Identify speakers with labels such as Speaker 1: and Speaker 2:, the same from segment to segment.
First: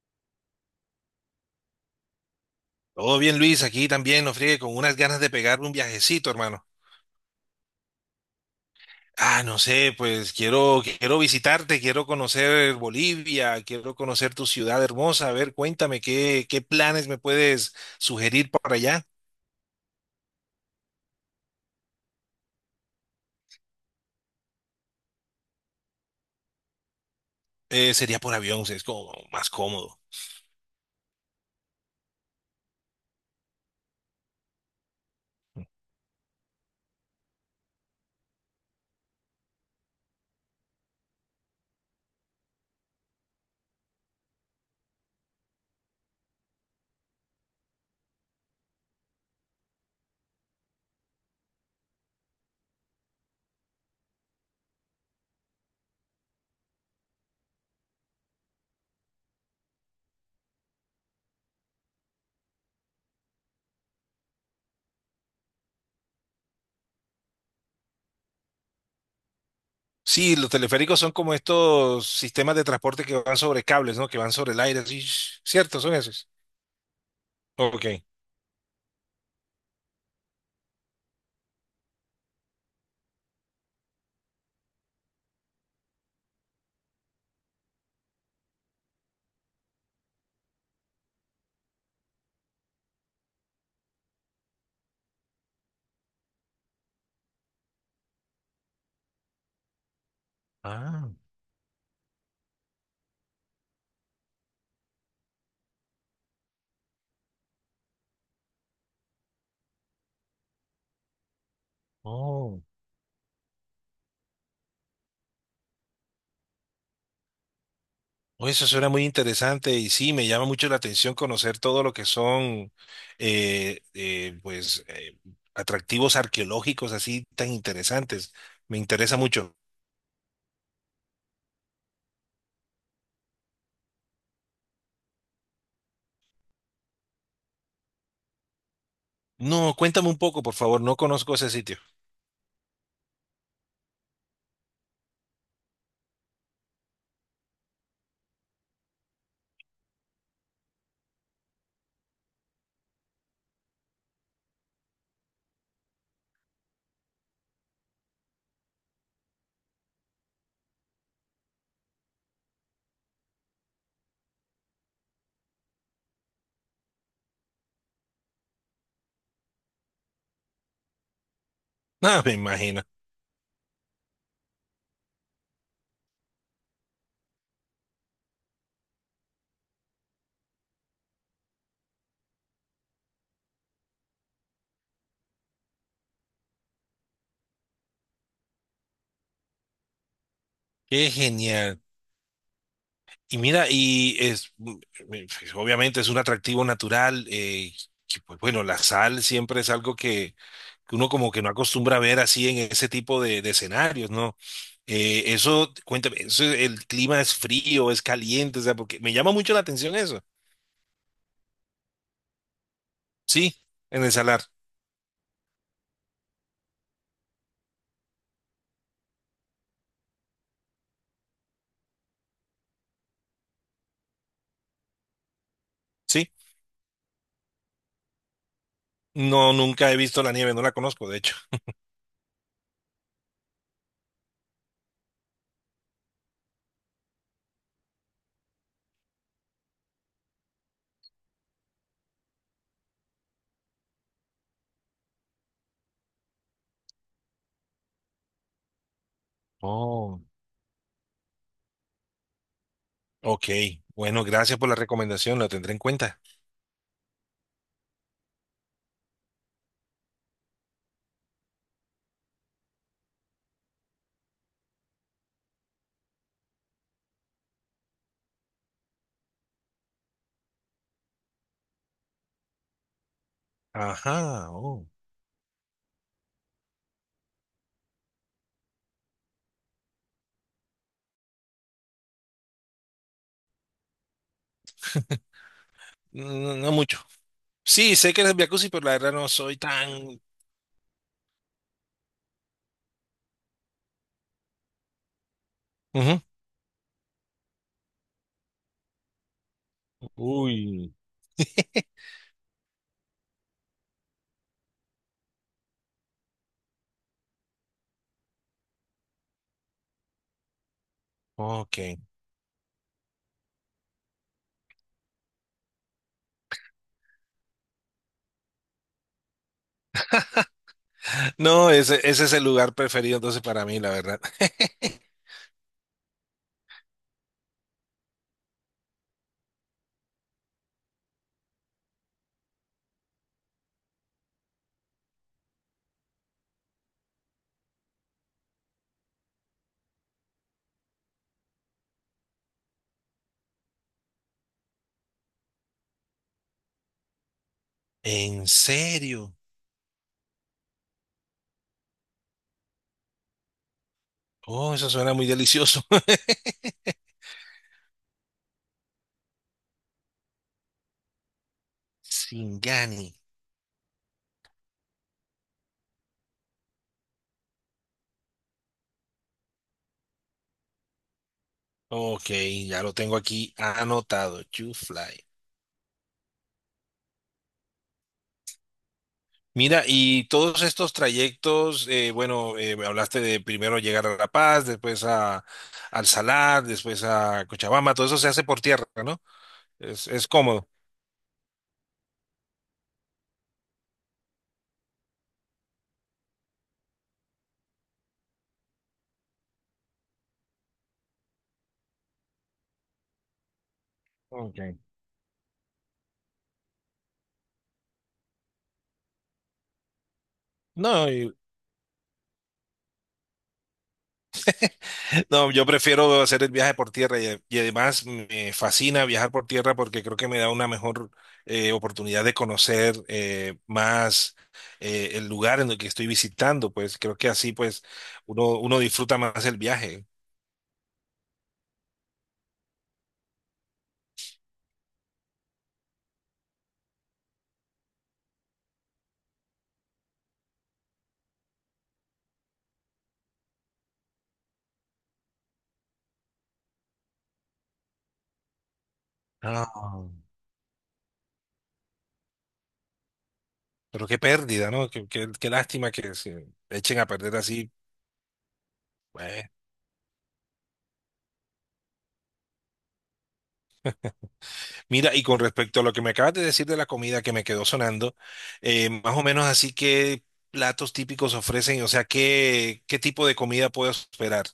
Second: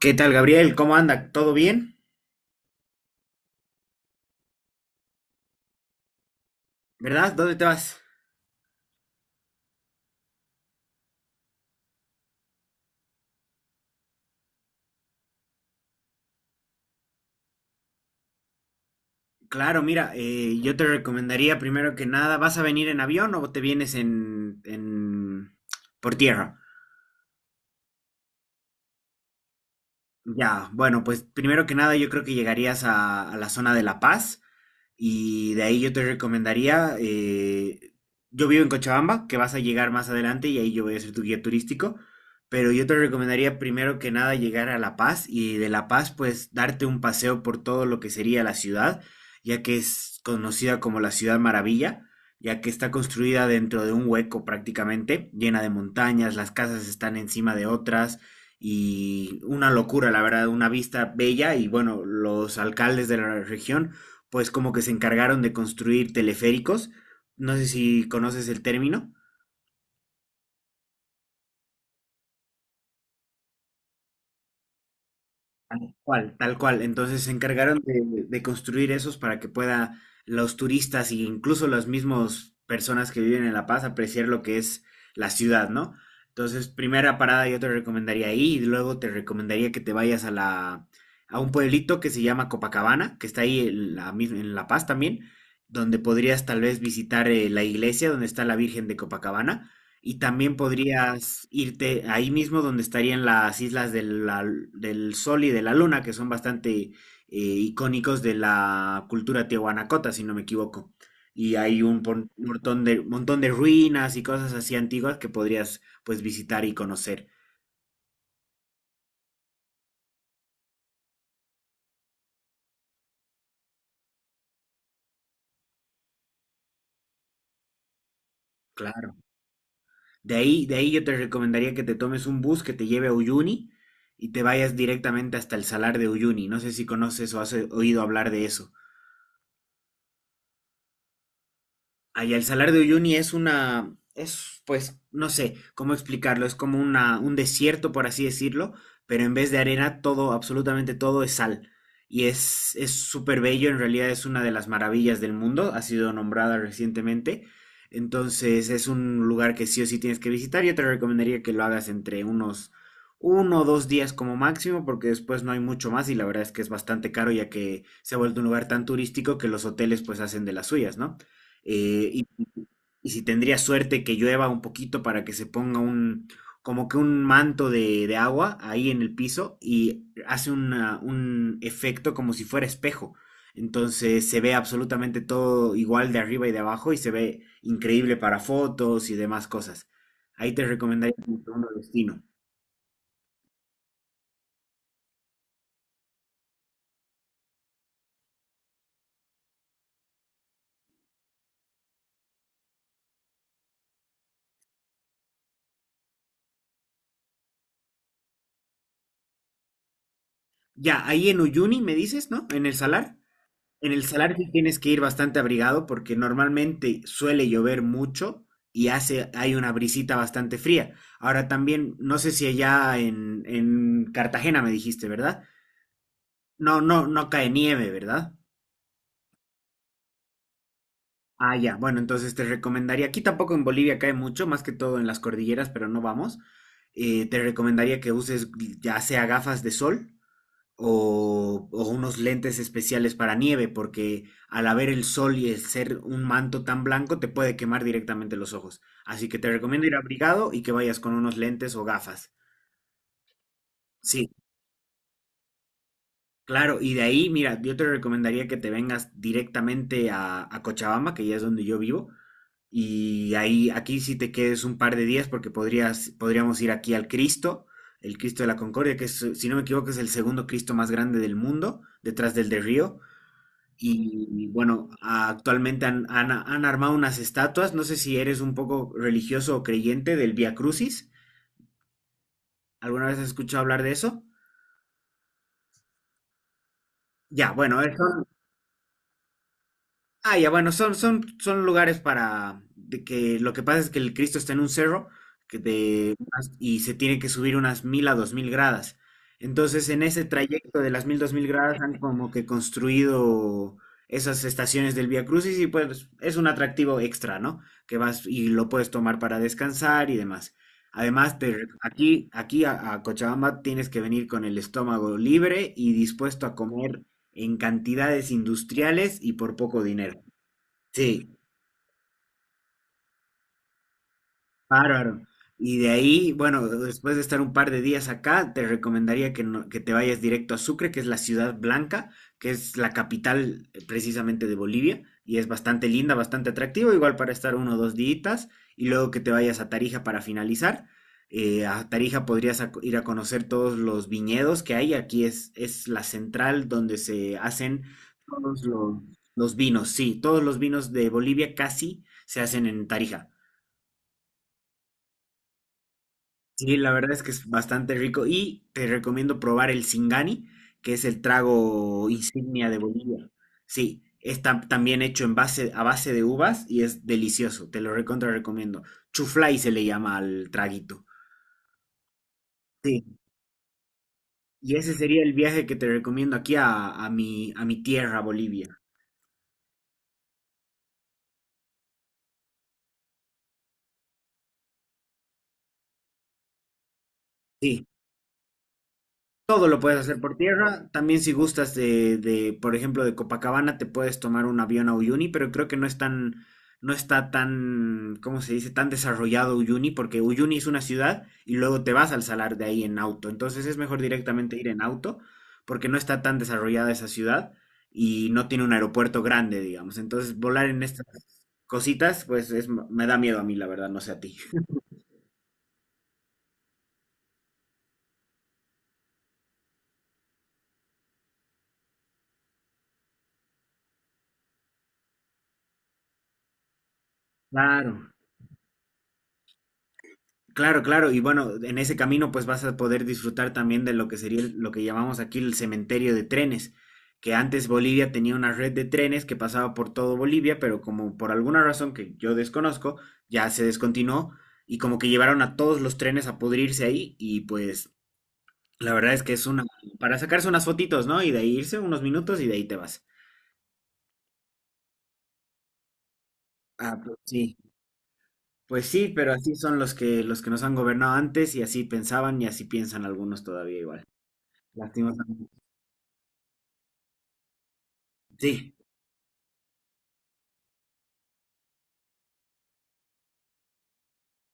Speaker 1: ¿Qué tal, Gabriel? ¿Cómo anda? ¿Todo bien?
Speaker 2: Todo bien, Luis, aquí también, no friegue, con unas ganas de pegarme un viajecito, hermano.
Speaker 1: ¿Verdad? ¿Dónde te vas?
Speaker 2: Ah, no sé, pues quiero, visitarte, quiero conocer Bolivia, quiero conocer tu ciudad hermosa. A ver, cuéntame, ¿qué planes me puedes sugerir para allá?
Speaker 1: Claro, mira, yo te recomendaría primero que nada, ¿vas a venir en avión o te vienes por tierra?
Speaker 2: Sería por avión, es como más cómodo.
Speaker 1: Ya, bueno, pues primero que nada yo creo que llegarías a la zona de La Paz. Y de ahí yo te recomendaría, yo vivo en Cochabamba, que vas a llegar más adelante y ahí yo voy a ser tu guía turístico, pero yo te recomendaría primero que nada llegar a La Paz y de La Paz pues darte un paseo por todo lo que sería la ciudad, ya que es conocida como la Ciudad Maravilla, ya que está construida dentro de un hueco prácticamente, llena de montañas, las casas están encima de otras y una locura, la verdad, una vista bella. Y bueno, los alcaldes de la región pues como que se encargaron de construir teleféricos, no sé si conoces el término,
Speaker 2: Sí, los teleféricos son como estos sistemas de transporte que van sobre cables, ¿no? Que van sobre el aire, sí, cierto, son esos.
Speaker 1: cual, tal cual, entonces se encargaron de,
Speaker 2: Ok.
Speaker 1: de construir esos para que pueda los turistas e incluso las mismas personas que viven en La Paz apreciar lo que es la ciudad, ¿no? Entonces, primera parada yo te recomendaría ahí y luego te recomendaría que te vayas a un pueblito que se llama Copacabana, que está ahí en La Paz también, donde podrías tal vez visitar la iglesia donde está la Virgen de Copacabana. Y también
Speaker 2: Ah,
Speaker 1: podrías irte ahí mismo donde estarían las islas del Sol y de la Luna, que son bastante icónicos de la cultura tiahuanacota, si no me equivoco. Y hay un pon-
Speaker 2: oh.
Speaker 1: montón de, montón de ruinas y cosas así antiguas que podrías pues visitar y conocer.
Speaker 2: Oye, eso suena muy interesante y sí, me llama mucho la atención conocer todo lo que son, eh, eh, pues, eh, atractivos arqueológicos así tan interesantes. Me
Speaker 1: Claro.
Speaker 2: interesa mucho.
Speaker 1: De ahí yo te recomendaría que te tomes un bus que te lleve a Uyuni y te vayas directamente hasta el Salar de Uyuni. No sé si conoces o has oído hablar de eso.
Speaker 2: No, cuéntame un poco, por favor, no conozco ese sitio.
Speaker 1: Ay, el Salar de Uyuni es pues, no sé cómo explicarlo, es como un desierto, por así decirlo, pero en vez de arena, todo, absolutamente todo es sal. Y es súper bello, en realidad es una de las maravillas del mundo, ha sido nombrada recientemente. Entonces es un lugar que sí o sí tienes que visitar. Yo te recomendaría que lo hagas entre 1 o 2 días como máximo, porque después no hay mucho más y la verdad es que es bastante caro ya que se ha vuelto un lugar tan turístico que los hoteles pues hacen de las suyas, ¿no? Eh,
Speaker 2: Ah,
Speaker 1: y
Speaker 2: me imagino.
Speaker 1: y si tendría suerte que llueva un poquito para que se ponga un, como que un manto de agua ahí en el piso y hace un efecto como si fuera espejo. Entonces se ve absolutamente todo igual de arriba y de abajo y se ve increíble para fotos y demás cosas. Ahí te
Speaker 2: Qué
Speaker 1: recomendaría como segundo
Speaker 2: genial.
Speaker 1: destino.
Speaker 2: Y mira, obviamente es un atractivo natural, que, pues bueno, la sal siempre es algo que uno como que no acostumbra a ver así en ese tipo de escenarios, ¿no? Eso, cuéntame, eso, el clima es frío, es caliente, o sea, porque me llama mucho la atención eso.
Speaker 1: Ya, ahí en Uyuni me dices, ¿no? En el Salar.
Speaker 2: Sí,
Speaker 1: En el
Speaker 2: en el
Speaker 1: salar
Speaker 2: salar,
Speaker 1: sí tienes que ir bastante abrigado porque normalmente suele llover mucho y hace, hay una brisita bastante fría. Ahora también, no sé si allá en Cartagena me dijiste, ¿verdad?
Speaker 2: sí.
Speaker 1: No, no, no cae nieve, ¿verdad?
Speaker 2: No, nunca he visto la nieve, no la conozco, de hecho.
Speaker 1: Ah, ya. Bueno, entonces te recomendaría, aquí tampoco en Bolivia cae mucho, más que todo en las cordilleras, pero no vamos. Te recomendaría que uses ya sea gafas de sol o unos lentes especiales para nieve, porque al haber el sol y el ser un manto tan blanco te puede quemar directamente los ojos. Así que te recomiendo ir
Speaker 2: Oh,
Speaker 1: abrigado y que vayas con unos lentes o gafas.
Speaker 2: ok. Bueno,
Speaker 1: Sí,
Speaker 2: gracias por la recomendación, la tendré en cuenta.
Speaker 1: claro, y de ahí, mira, yo te recomendaría que te vengas directamente a Cochabamba, que ya es donde yo vivo, y ahí, aquí sí te quedes un par de días porque podríamos ir aquí al Cristo, el Cristo de la Concordia, que es, si no me equivoco es el segundo Cristo más grande del mundo, detrás del de Río. Y
Speaker 2: Ajá, oh.
Speaker 1: bueno, actualmente han armado unas estatuas. No sé si eres un poco religioso o creyente del Vía Crucis. ¿Alguna vez has escuchado hablar de eso?
Speaker 2: No, no mucho.
Speaker 1: Ya, bueno,
Speaker 2: Sí, sé que
Speaker 1: eso.
Speaker 2: eres jacuzzi, pero la verdad no soy tan...
Speaker 1: Ah, ya, bueno, son lugares para de que lo que pasa es que el Cristo está en un cerro que de,
Speaker 2: Ujú.
Speaker 1: y se tiene que subir unas 1.000 a 2.000 gradas. Entonces, en ese trayecto de
Speaker 2: Uy,
Speaker 1: las 1.000, 2.000 gradas han como que construido esas estaciones del Vía Crucis y pues es un atractivo extra, ¿no? Que vas y lo puedes tomar para descansar y demás. Además, te re-
Speaker 2: ok.
Speaker 1: aquí, aquí a Cochabamba tienes que venir con el estómago libre y dispuesto a comer en cantidades industriales y por poco dinero. Sí.
Speaker 2: No, ese es el lugar preferido entonces para mí, la verdad.
Speaker 1: Bárbaro. Y de ahí, bueno, después de estar un par de días acá, te recomendaría que, no- que te vayas directo a Sucre, que es la ciudad blanca, que es la capital precisamente de Bolivia, y es bastante linda, bastante atractivo, igual para estar 1 o 2 días, y luego que te vayas a Tarija para finalizar. A Tarija podrías ir a conocer todos los viñedos que hay, aquí es la central donde se hacen
Speaker 2: ¿En
Speaker 1: todos los,
Speaker 2: serio?
Speaker 1: los vinos, sí, todos los vinos de Bolivia casi se hacen en Tarija.
Speaker 2: Oh, eso suena muy delicioso.
Speaker 1: Sí, la verdad es que es bastante rico y te recomiendo probar el Singani, que es el trago insignia de
Speaker 2: Singani.
Speaker 1: Bolivia. Sí, está también hecho en base, a base de uvas y es delicioso, te lo recontra recomiendo. Chuflay se le llama al traguito.
Speaker 2: Ok, ya lo
Speaker 1: Sí,
Speaker 2: tengo aquí anotado.
Speaker 1: y ese sería
Speaker 2: Fly.
Speaker 1: el viaje que te recomiendo aquí a mi tierra, Bolivia.
Speaker 2: Mira, y todos estos trayectos, me hablaste de primero llegar a La Paz, después a, al Salar, después a
Speaker 1: Sí.
Speaker 2: Cochabamba, todo eso se hace por tierra, ¿no?
Speaker 1: Todo lo puedes hacer
Speaker 2: Es
Speaker 1: por
Speaker 2: cómodo.
Speaker 1: tierra. También si gustas por ejemplo, de Copacabana, te puedes tomar un avión a Uyuni, pero creo que no es tan, no está tan, ¿cómo se dice? Tan desarrollado Uyuni, porque Uyuni es una ciudad y luego te vas al salar de ahí en auto. Entonces es mejor directamente ir
Speaker 2: Ok.
Speaker 1: en auto, porque no está tan desarrollada esa ciudad y no tiene un aeropuerto grande, digamos. Entonces volar en estas
Speaker 2: No, y-
Speaker 1: cositas, pues es, me da miedo a mí, la verdad, no sé a ti.
Speaker 2: no, yo prefiero hacer el viaje por tierra y además me fascina viajar por tierra porque creo que me da una mejor oportunidad de conocer más, el lugar en el que estoy visitando, pues creo que así pues
Speaker 1: Claro.
Speaker 2: uno disfruta más el viaje.
Speaker 1: Claro, claro, y bueno, en ese camino pues vas a poder disfrutar también de lo que sería lo que llamamos aquí el cementerio de trenes, que antes Bolivia tenía una red de trenes que pasaba por todo Bolivia, pero como por alguna razón que yo desconozco, ya se descontinuó y como que llevaron a todos los trenes a pudrirse ahí y pues la verdad es que es una
Speaker 2: Ah.
Speaker 1: para sacarse unas fotitos, ¿no? Y de ahí irse unos minutos y de ahí te vas.
Speaker 2: Pero qué pérdida, ¿no? Qué lástima que se echen
Speaker 1: Ah,
Speaker 2: a
Speaker 1: pues
Speaker 2: perder
Speaker 1: sí.
Speaker 2: así.
Speaker 1: Pues sí, pero
Speaker 2: Pues,
Speaker 1: así son los que nos han gobernado antes y así pensaban y así piensan algunos todavía igual.
Speaker 2: mira, y con
Speaker 1: Lastimosamente.
Speaker 2: respecto a lo que me acabas de decir de la comida que me quedó sonando,
Speaker 1: Sí,
Speaker 2: más o menos así, ¿qué platos típicos ofrecen? O sea, ¿qué tipo de comida puedo esperar?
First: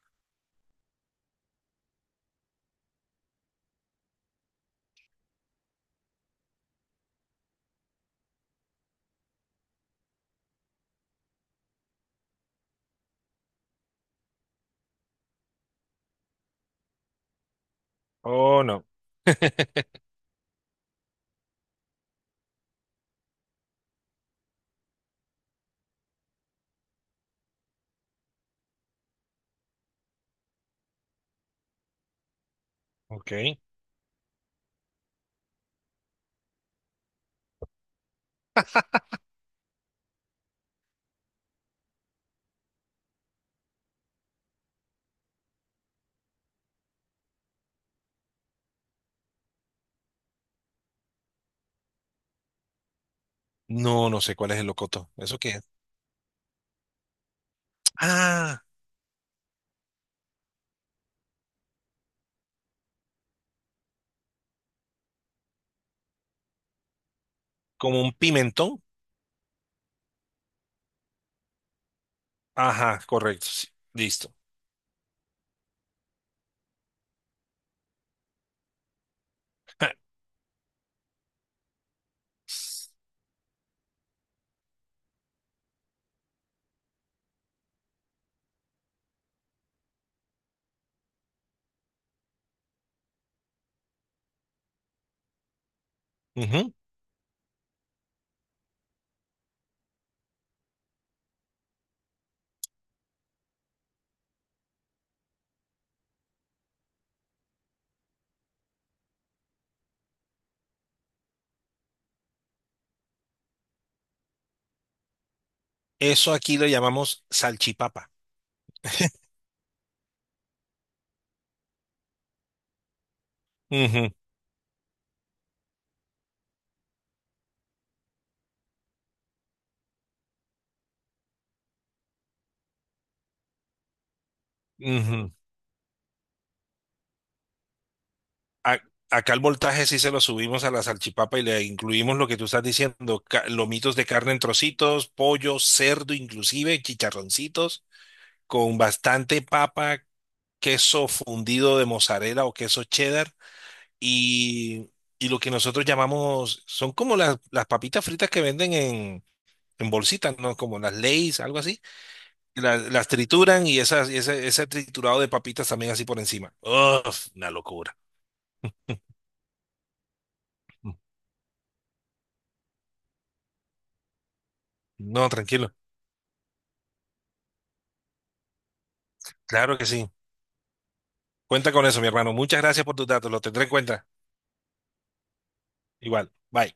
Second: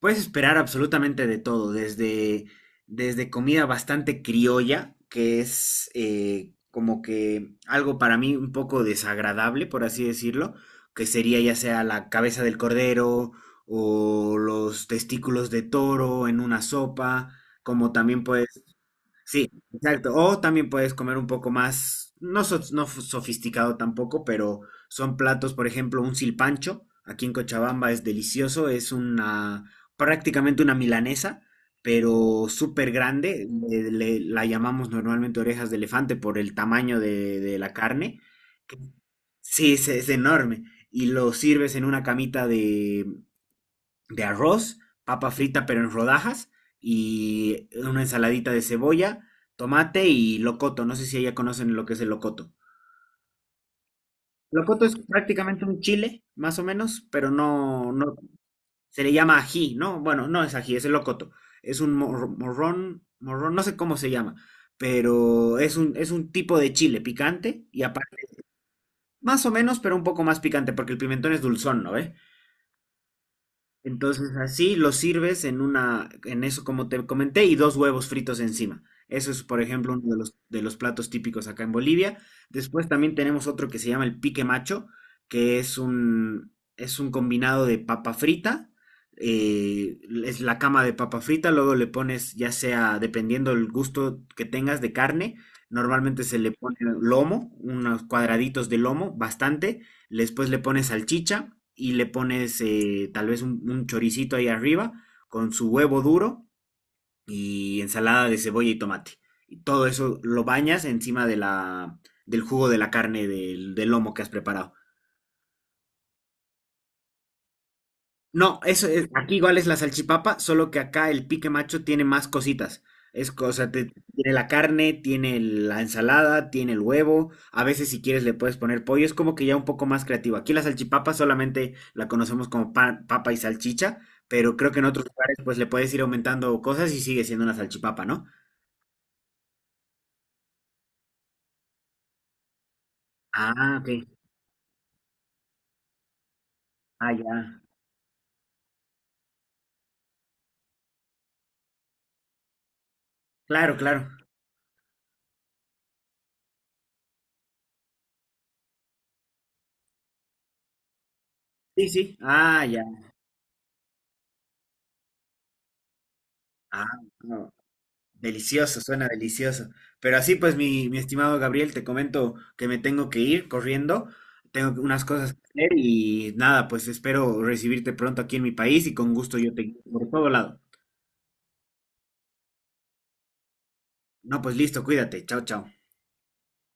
Speaker 1: puedes esperar absolutamente de todo, desde comida bastante criolla, que es como que algo para mí un poco desagradable, por así decirlo, que sería ya sea la cabeza del cordero o los testículos de toro en una sopa, como también puedes.
Speaker 2: Oh, no.
Speaker 1: Sí, exacto. O también puedes comer un poco más, no, sofisticado tampoco, pero son platos, por ejemplo, un silpancho. Aquí en Cochabamba es delicioso, es una prácticamente una milanesa, pero súper
Speaker 2: Ok.
Speaker 1: grande. La llamamos normalmente orejas de elefante por el tamaño de la carne. que- Sí, es enorme. Y lo sirves en una camita de arroz, papa frita pero en rodajas y una ensaladita de cebolla, tomate y locoto. No sé si ya conocen lo que es el locoto.
Speaker 2: No, no sé cuál es el
Speaker 1: Locoto es
Speaker 2: locoto. ¿Eso qué es?
Speaker 1: prácticamente un chile, más o menos, pero no, no
Speaker 2: Ah,
Speaker 1: se le llama ají, ¿no? Bueno, no es ají, es el locoto. Es un morrón, no sé cómo se llama, pero es un tipo de chile picante y
Speaker 2: como un
Speaker 1: aparte,
Speaker 2: pimentón.
Speaker 1: más o menos, pero un poco más picante, porque el pimentón es dulzón, ¿no ve?
Speaker 2: Ajá, correcto. Sí. Listo.
Speaker 1: Entonces así lo sirves en una, en eso como te comenté, y dos huevos fritos encima. Eso es, por ejemplo, uno de los platos típicos acá en Bolivia. Después también tenemos otro que se llama el pique macho, que es un combinado de papa frita, eh, es la cama de papa frita, luego le pones, ya sea, dependiendo el gusto que tengas de carne, normalmente se le
Speaker 2: Ujú.
Speaker 1: pone lomo, unos cuadraditos de lomo, bastante. Después le pones salchicha y le pones tal vez un choricito ahí arriba con su huevo duro y ensalada de cebolla y tomate. Y todo eso lo bañas encima del jugo de la carne del lomo que has preparado.
Speaker 2: Eso aquí lo llamamos salchipapa.
Speaker 1: No, eso es, aquí igual es la salchipapa, solo que acá el pique macho tiene más cositas. Es cosa, te-
Speaker 2: Ujú,
Speaker 1: Tiene la carne, tiene el- la ensalada, tiene el huevo. A veces si quieres le puedes poner pollo. Es como que ya un poco más creativo. Aquí la salchipapa solamente la conocemos como papa y salchicha, pero creo que en otros
Speaker 2: ujú.
Speaker 1: lugares pues le puedes ir aumentando cosas y sigue siendo una salchipapa, ¿no?
Speaker 2: a- Acá el voltaje sí se lo subimos a la salchipapa y le incluimos lo que tú estás diciendo,
Speaker 1: Ah, ok.
Speaker 2: lomitos de carne en trocitos, pollo, cerdo inclusive,
Speaker 1: Ah, ya.
Speaker 2: chicharroncitos, con bastante papa, queso fundido de mozzarella o queso cheddar
Speaker 1: Claro, claro.
Speaker 2: y, y lo que nosotros llamamos, son como las papitas fritas que venden en... En bolsitas, ¿no? Como las Lay's, algo así.
Speaker 1: Sí, sí. Ah, ya.
Speaker 2: Las trituran y esas, y ese triturado de papitas también así por encima.
Speaker 1: Ah,
Speaker 2: Uf,
Speaker 1: ah,
Speaker 2: una locura.
Speaker 1: delicioso, suena delicioso. Pero así pues, mi estimado Gabriel, te comento que me tengo que ir corriendo, tengo unas
Speaker 2: No,
Speaker 1: cosas que hacer
Speaker 2: tranquilo.
Speaker 1: y nada, pues espero recibirte pronto aquí en mi país y con gusto yo te
Speaker 2: Claro
Speaker 1: guío
Speaker 2: que
Speaker 1: por
Speaker 2: sí.
Speaker 1: todo lado.
Speaker 2: Cuenta con eso, mi hermano. Muchas gracias por tus datos. Lo tendré en cuenta.
Speaker 1: No, pues listo, cuídate. Chao, chao.
Speaker 2: Igual. Bye.